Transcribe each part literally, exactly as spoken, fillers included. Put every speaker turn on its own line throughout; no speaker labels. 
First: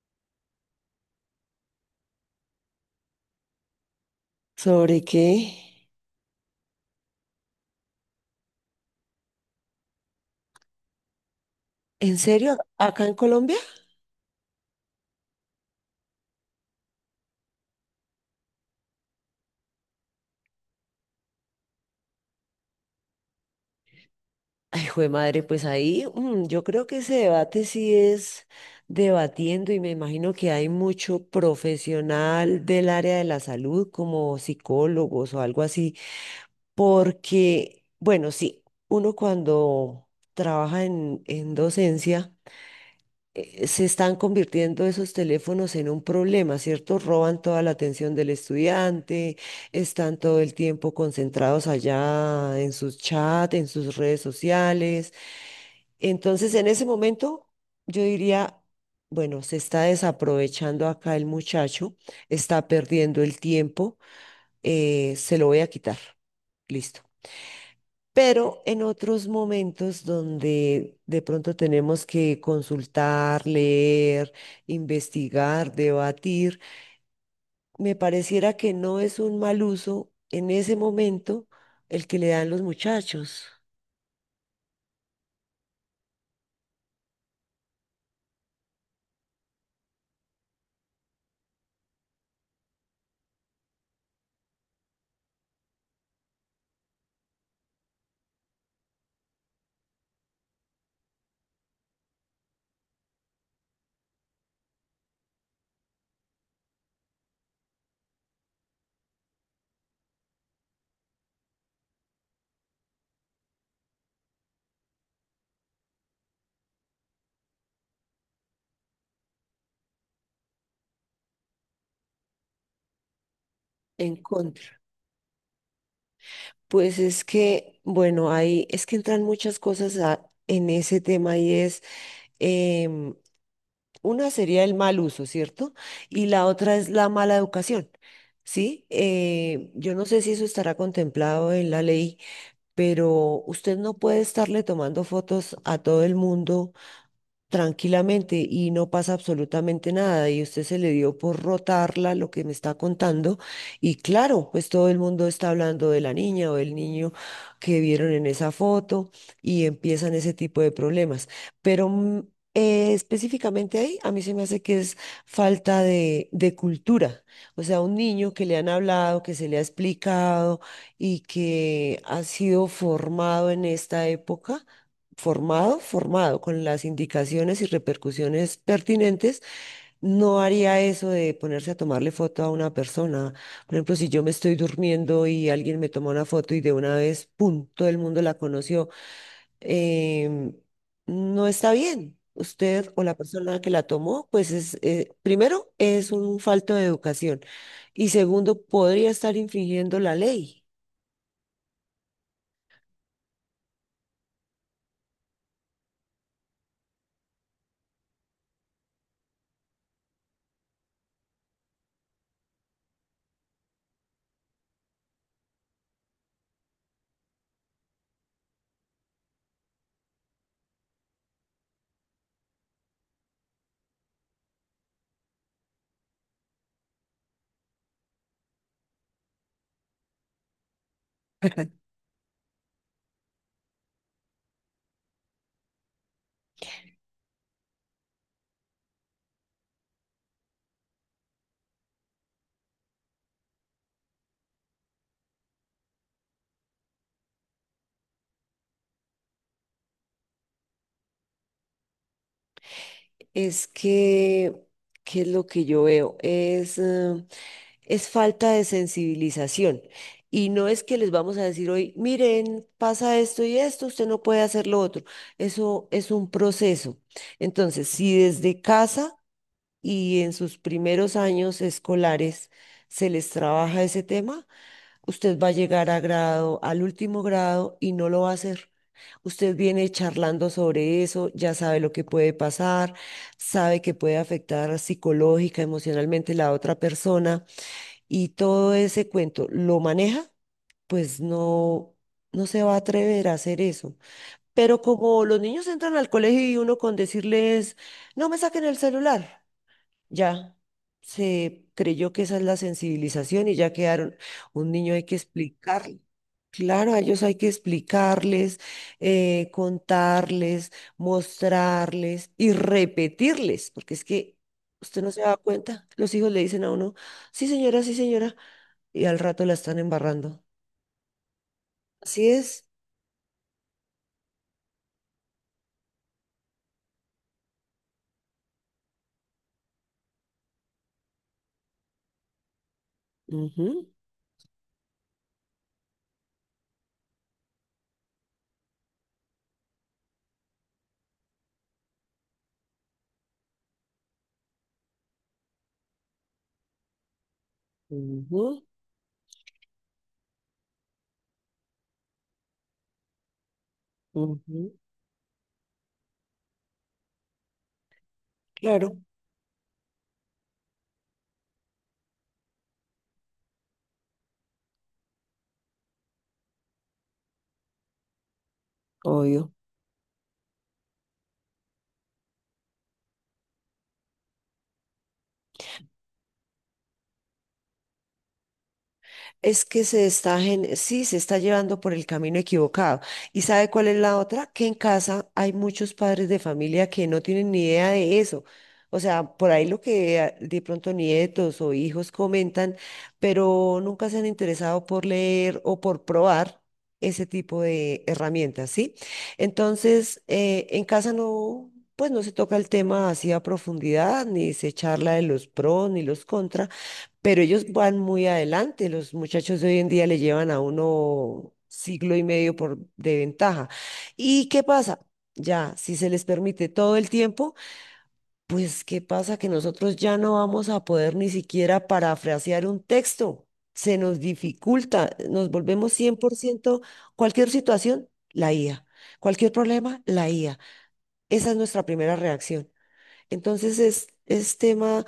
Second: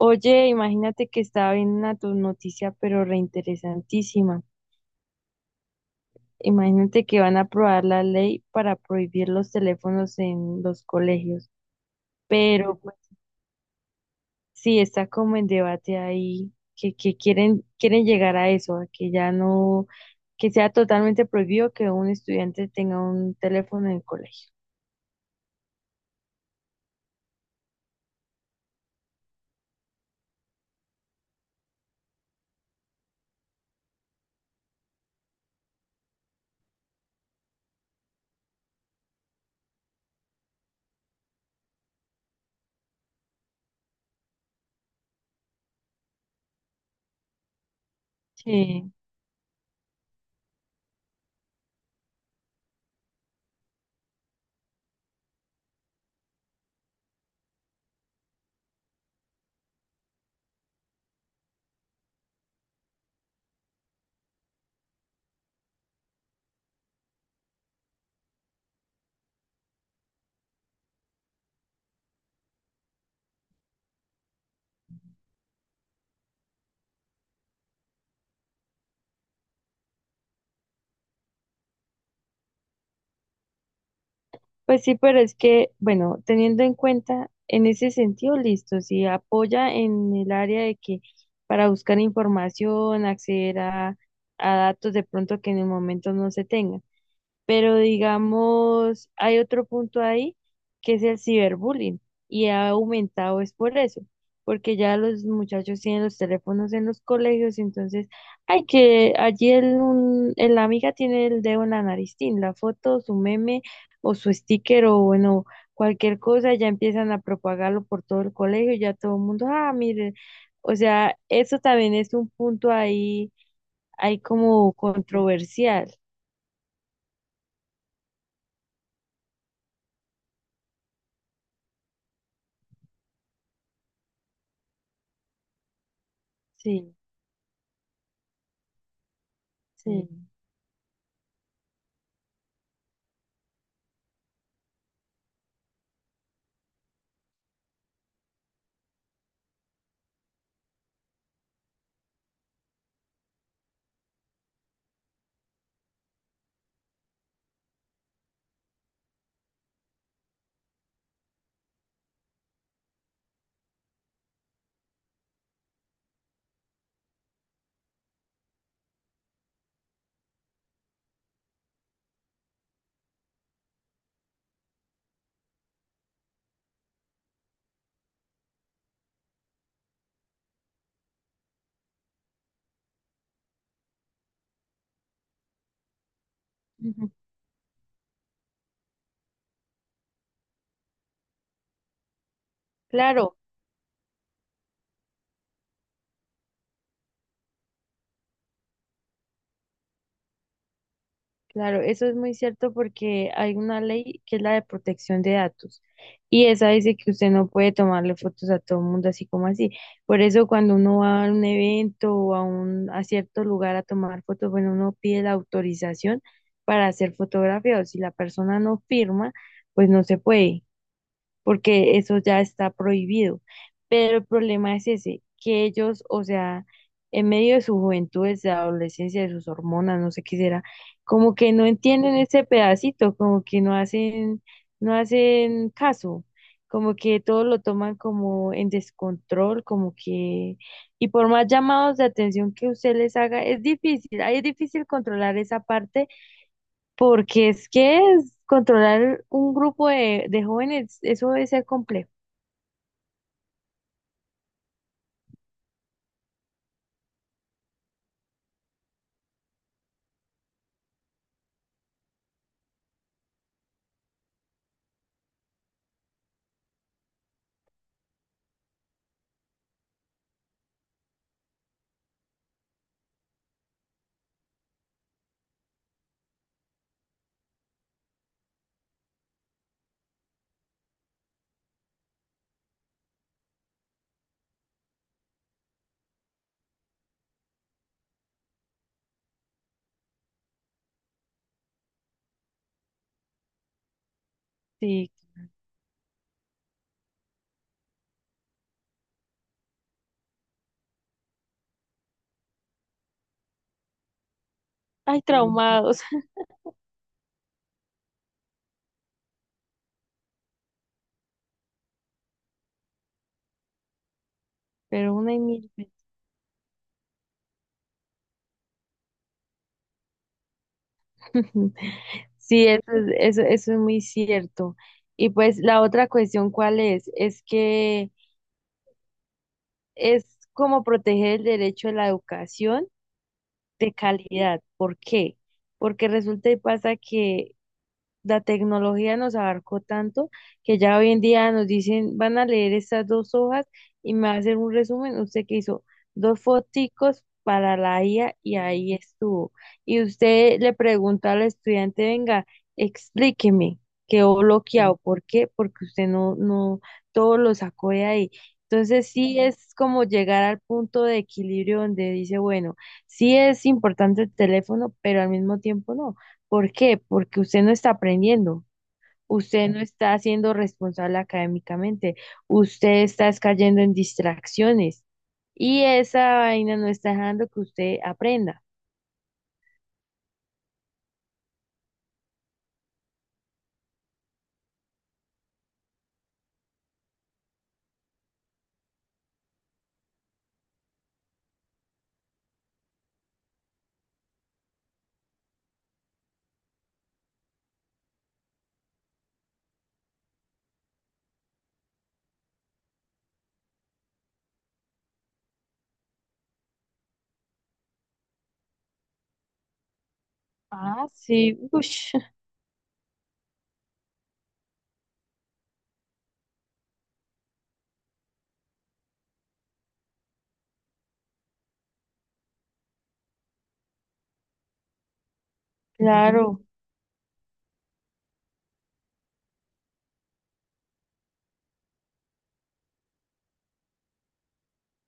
Oye, imagínate que estaba viendo una tu- noticia, pero reinteresantísima.
¿Sobre qué?
Imagínate que van a aprobar la ley para prohibir los teléfonos en los colegios.
¿En serio?
Pero pues,
¿Acá en Colombia?
sí, está como en debate ahí, que, que quieren, quieren llegar a eso, a que ya no, que sea totalmente prohibido que un estudiante tenga un teléfono en el colegio.
Ay, jue madre, pues ahí mm, yo creo que ese debate sí es debatiendo y me imagino que hay mucho profesional del área de la salud como psicólogos o algo así, porque, bueno, sí, uno cuando trabaja en, en docencia, eh, se están convirtiendo esos teléfonos en un problema, ¿cierto? Roban toda la atención del
Sí.
estudiante, están todo el tiempo concentrados allá en sus chats, en sus redes sociales. Entonces, en ese momento, yo diría, bueno, se está desaprovechando acá el muchacho, está perdiendo el tiempo, eh, se lo voy a quitar. Listo, pero en otros momentos donde de pronto tenemos que consultar, leer, investigar, debatir, me pareciera que no es un mal uso en ese momento el que le dan los muchachos
Pues sí, pero es que, bueno, teniendo en cuenta en ese sentido, listo, si apoya en el área de que para buscar información, acceder a, a datos de pronto que en el momento no se tengan. Pero digamos, hay otro punto ahí que es el ciberbullying y ha aumentado es por eso, porque ya los muchachos tienen los teléfonos en los colegios, entonces hay que allí el, un- el- la amiga tiene el dedo en la nariz, tin, la foto, su meme o su sticker o bueno, cualquier cosa, ya empiezan a propagarlo por todo el colegio, ya todo el mundo, ah, mire, o sea, eso también es un punto ahí,
en
ahí
contra.
como controversial,
Pues es que, bueno, ahí es que entran muchas cosas a- en ese tema y es. em, Una sería el mal uso, ¿cierto? Y la otra es
sí,
la mala educación, ¿sí? Eh, yo no
sí.
sé
Sí.
si eso estará contemplado en la ley, pero usted no puede estarle tomando fotos a todo el mundo tranquilamente y no pasa absolutamente nada. Y usted se le dio por rotarla lo que me está contando. Y claro, pues todo el mundo está hablando de la niña o del niño que vieron en esa foto y empiezan ese tipo de problemas. Pero mm, eh, específicamente ahí, a mí se me hace que es falta de, de cultura. O sea, un niño que le han hablado, que se le ha explicado y que ha sido formado en esta época formado, formado, con las indicaciones y repercusiones pertinentes, no haría eso de ponerse a tomarle foto a una persona. Por ejemplo, si yo me estoy durmiendo y alguien me toma una foto y de una
Ujú.
vez, ¡pum!, todo el mundo la conoció, em, no está bien. Usted o la
Claro,
persona que la tomó, pues es, eh, primero, es un falto de educación y segundo, podría estar infringiendo la ley.
claro, eso es muy cierto porque hay una ley que es la de protección de datos y esa dice que usted no puede tomarle fotos a todo el mundo así como así. Por eso cuando uno va a un evento o a un a cierto lugar a tomar fotos, bueno, uno pide la autorización para hacer ser fotografiado. Si la persona no firma, pues no se puede, porque eso ya está prohibido. Pero el problema es ese, que ellos, o sea, en medio de su juventud, de su adolescencia, de sus hormonas, no sé qué será, como que no entienden ese pedacito, como que no hacen, no hacen caso, como que todo lo toman como en descontrol, como que, y por más llamados de atención que usted les haga, es difícil, ahí es difícil controlar esa parte porque es que es- controlar un grupo de, de jóvenes, eso debe ser complejo.
Es que, ¿qué es lo que yo veo? Es, eh, es falta de sensibilización. Y no es que les vamos a decir hoy, miren, pasa esto y esto, usted no puede hacer lo otro. Eso es un proceso. Entonces, si desde casa y en sus primeros años escolares se les trabaja ese tema, usted va a llegar a grado, al último grado, y no lo va a hacer. Usted viene charlando sobre eso, ya sabe lo que puede pasar, sabe que puede afectar psicológica, emocionalmente la otra persona y todo ese cuento lo maneja, pues no, no se va a atrever a hacer eso. Pero
Sí,
como los niños entran al colegio y uno con decirles, no me saquen el celular, ya se creyó que esa es la sensibilización y ya quedaron. Un niño hay que
hay Sí,
explicar.
traumados,
Claro, a ellos hay que explicarles, eh, contarles, mostrarles y repetirles, porque es que usted no
pero
se
una
da
y mil
cuenta,
veces.
los hijos le dicen a uno, sí señora, sí señora, y al rato la están embarrando. Así es.
Sí, eso, es- eso, eso es muy cierto. Y pues la otra cuestión, ¿cuál es? Es que es como proteger el derecho a la educación
Ujú,
de calidad. ¿Por qué? Porque resulta y pasa que la tecnología nos abarcó tanto que ya hoy en día nos dicen, van a leer estas dos hojas y me va a hacer un resumen. Usted que hizo dos foticos para la I A y
ujú,
ahí estuvo. Y usted le pregunta al estudiante, venga, explíqueme, quedó
ujú.
bloqueado. ¿Por qué? Porque usted no, no, todo lo sacó de ahí.
Claro,
Entonces sí es como llegar al punto de equilibrio donde dice, bueno, sí es importante el teléfono, pero al mismo tiempo no. ¿Por qué? Porque usted no está aprendiendo,
obvio.
usted no está siendo responsable académicamente, usted está es cayendo en distracciones y esa vaina no está dejando que usted aprenda.
Es que se está, gen- sí, se está llevando por el camino equivocado. ¿Y sabe cuál es la otra? Que en casa hay muchos padres de familia que no tienen ni idea de eso. O sea, por ahí lo que ah, de pronto nietos o hijos comentan, pero nunca se han interesado por leer o por probar ese tipo de herramientas, ¿sí? Entonces, eh, en casa no, pues no se toca el tema así a profundidad, ni se charla de los pros ni los contras, pero ellos van muy adelante, los muchachos de hoy en día le llevan a
Ah,
uno
sí, ush,
siglo y medio por, de ventaja. ¿Y qué pasa? Ya, si se les permite todo el tiempo, pues ¿qué pasa? Que nosotros ya no vamos a poder ni siquiera parafrasear un texto. Se nos dificulta, nos volvemos cien por
claro,
ciento cualquier situación, la I A. Cualquier problema, la I A. Esa es nuestra primera reacción. Entonces es, es tema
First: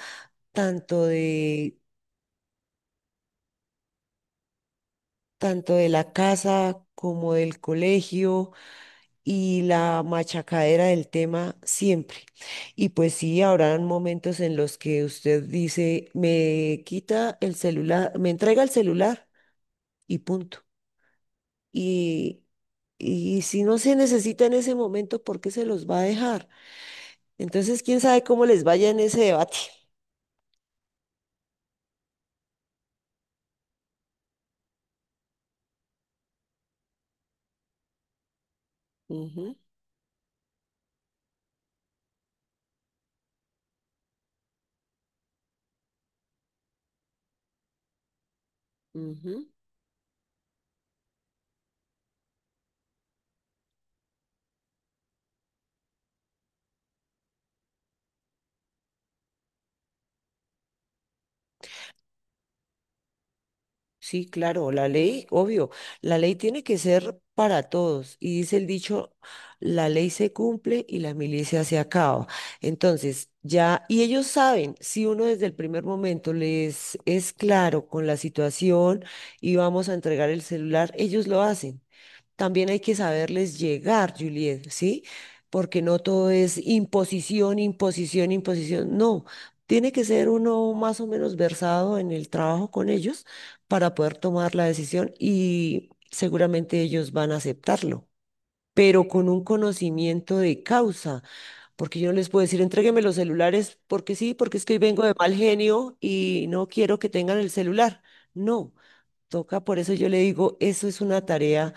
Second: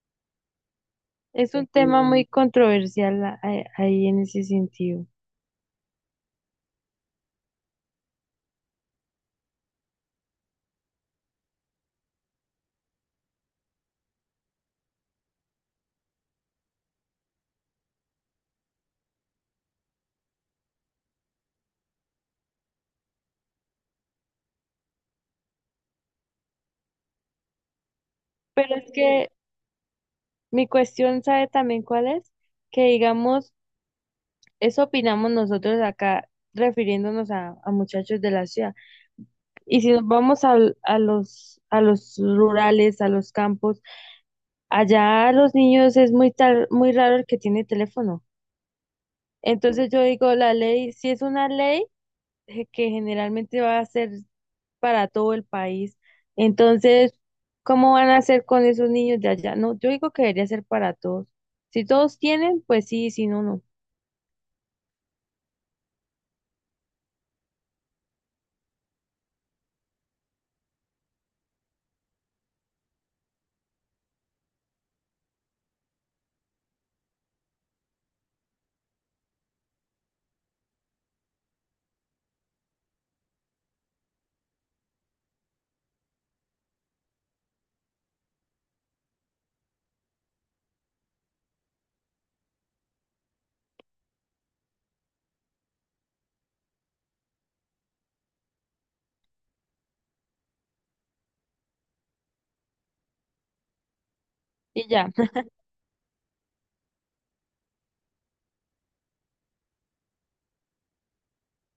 tanto
es un
de
tema muy controversial a- a- ahí en ese sentido.
tanto de la casa como del colegio y la machacadera del tema siempre. Y pues sí, habrán momentos en los que usted dice, me quita el celular, me entrega el celular y punto. Y, y si no se necesita en ese momento, ¿por qué se los va a dejar? Entonces, quién sabe cómo les
Pero es
vaya en ese
que
debate.
mi cuestión, ¿sabe también cuál es? Que digamos, eso opinamos nosotros acá refiriéndonos a a muchachos de la ciudad.
Ujú,
Y si nos vamos a a, los, a los rurales, a los campos, allá los niños es muy, tar- muy raro el que tiene teléfono.
ujú.
Entonces yo digo, la ley, si es una ley eh, que generalmente va a ser para todo el país, entonces, ¿cómo van a hacer con esos niños de allá? No, yo digo que debería ser para todos. Si todos tienen, pues sí, si no, no.
Sí, claro, la ley, obvio, la ley tiene que ser para todos. Y dice el dicho, la ley se cumple y la milicia se acaba. Entonces, ya, y ellos saben, si uno desde el primer momento les es claro con la situación y vamos a entregar el celular, ellos lo hacen. También hay que saberles llegar, Juliet, ¿sí? Porque no todo es imposición, imposición, imposición. No, tiene que ser uno más o menos versado en el trabajo con ellos para poder tomar la decisión y seguramente ellos van a aceptarlo, pero con un conocimiento de causa, porque yo no les puedo decir, entrégueme los celulares porque sí, porque es que hoy
Y
vengo
ya,
de mal genio y no quiero que tengan el celular. No, toca, por eso yo le digo, eso es una tarea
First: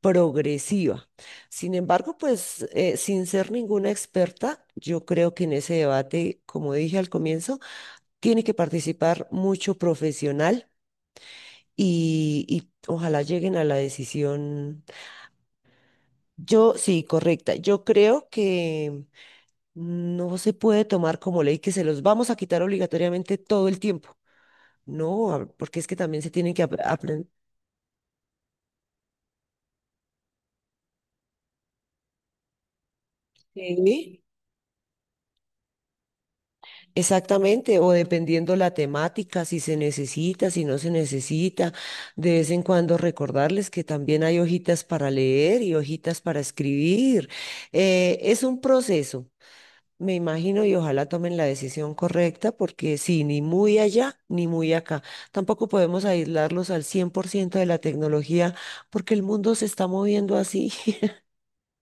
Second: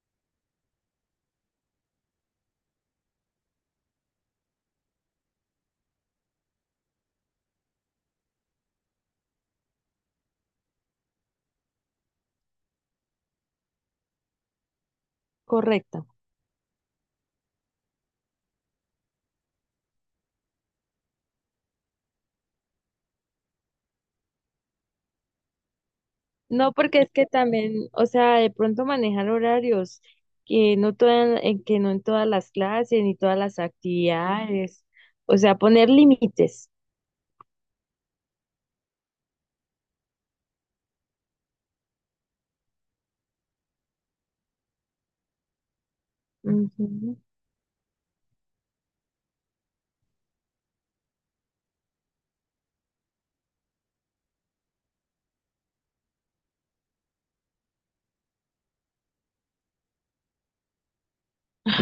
progresiva. Sin embargo, pues eh, sin ser ninguna experta, yo creo que en ese debate, como dije al comienzo, tiene que participar mucho profesional y, y ojalá lleguen a la decisión,
correcta.
yo sí, correcta. Yo creo que no se puede tomar como ley que se los vamos a quitar obligatoriamente todo el tiempo. No, a- porque es que también se tienen que
No, porque es
aprender.
que también, o sea, de pronto manejar horarios que no toda- en que no en todas las clases ni todas las actividades, o sea, poner límites.
Exactamente, o dependiendo la temática, si se necesita, si no se necesita, de vez en cuando recordarles que también hay hojitas para leer y hojitas para
Ujú.
escribir. Eh, es un proceso, me imagino, y ojalá tomen la decisión correcta, porque sí, ni muy allá ni muy acá. Tampoco podemos aislarlos al cien por ciento de la tecnología, porque el mundo se está moviendo así,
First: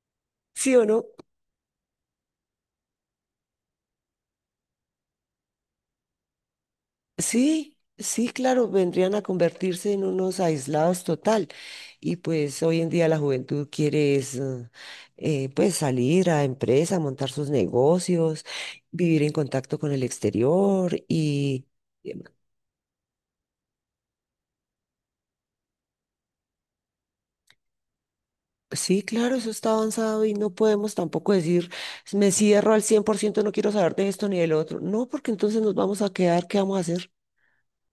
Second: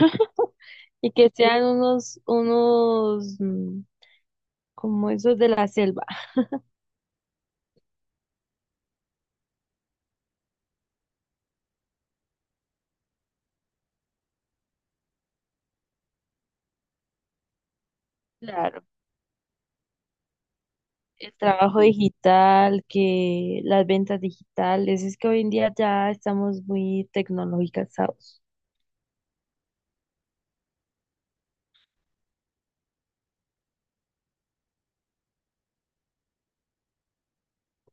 ¿sí o no?
Y que sean unos, unos mm, como esos de la selva.
Sí, sí, claro, vendrían a convertirse en unos aislados total. Y pues hoy en día la juventud quiere es, eh, eh, pues salir a empresa, montar sus negocios,
Claro,
vivir en contacto con el exterior
el
y
trabajo
eh,
digital, que las ventas digitales, es que hoy en día ya estamos muy tecnologizados.
sí, claro, eso está avanzado y no podemos tampoco decir, me cierro al cien por ciento, no quiero saber de esto ni del otro. No, porque entonces nos vamos a quedar, ¿qué vamos a hacer?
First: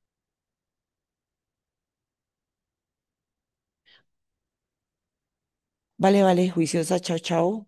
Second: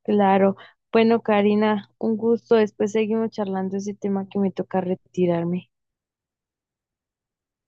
Claro. Bueno, Karina, un gusto. Después seguimos charlando ese tema que me toca retirarme.
Vale, vale, juiciosa, chao, chao.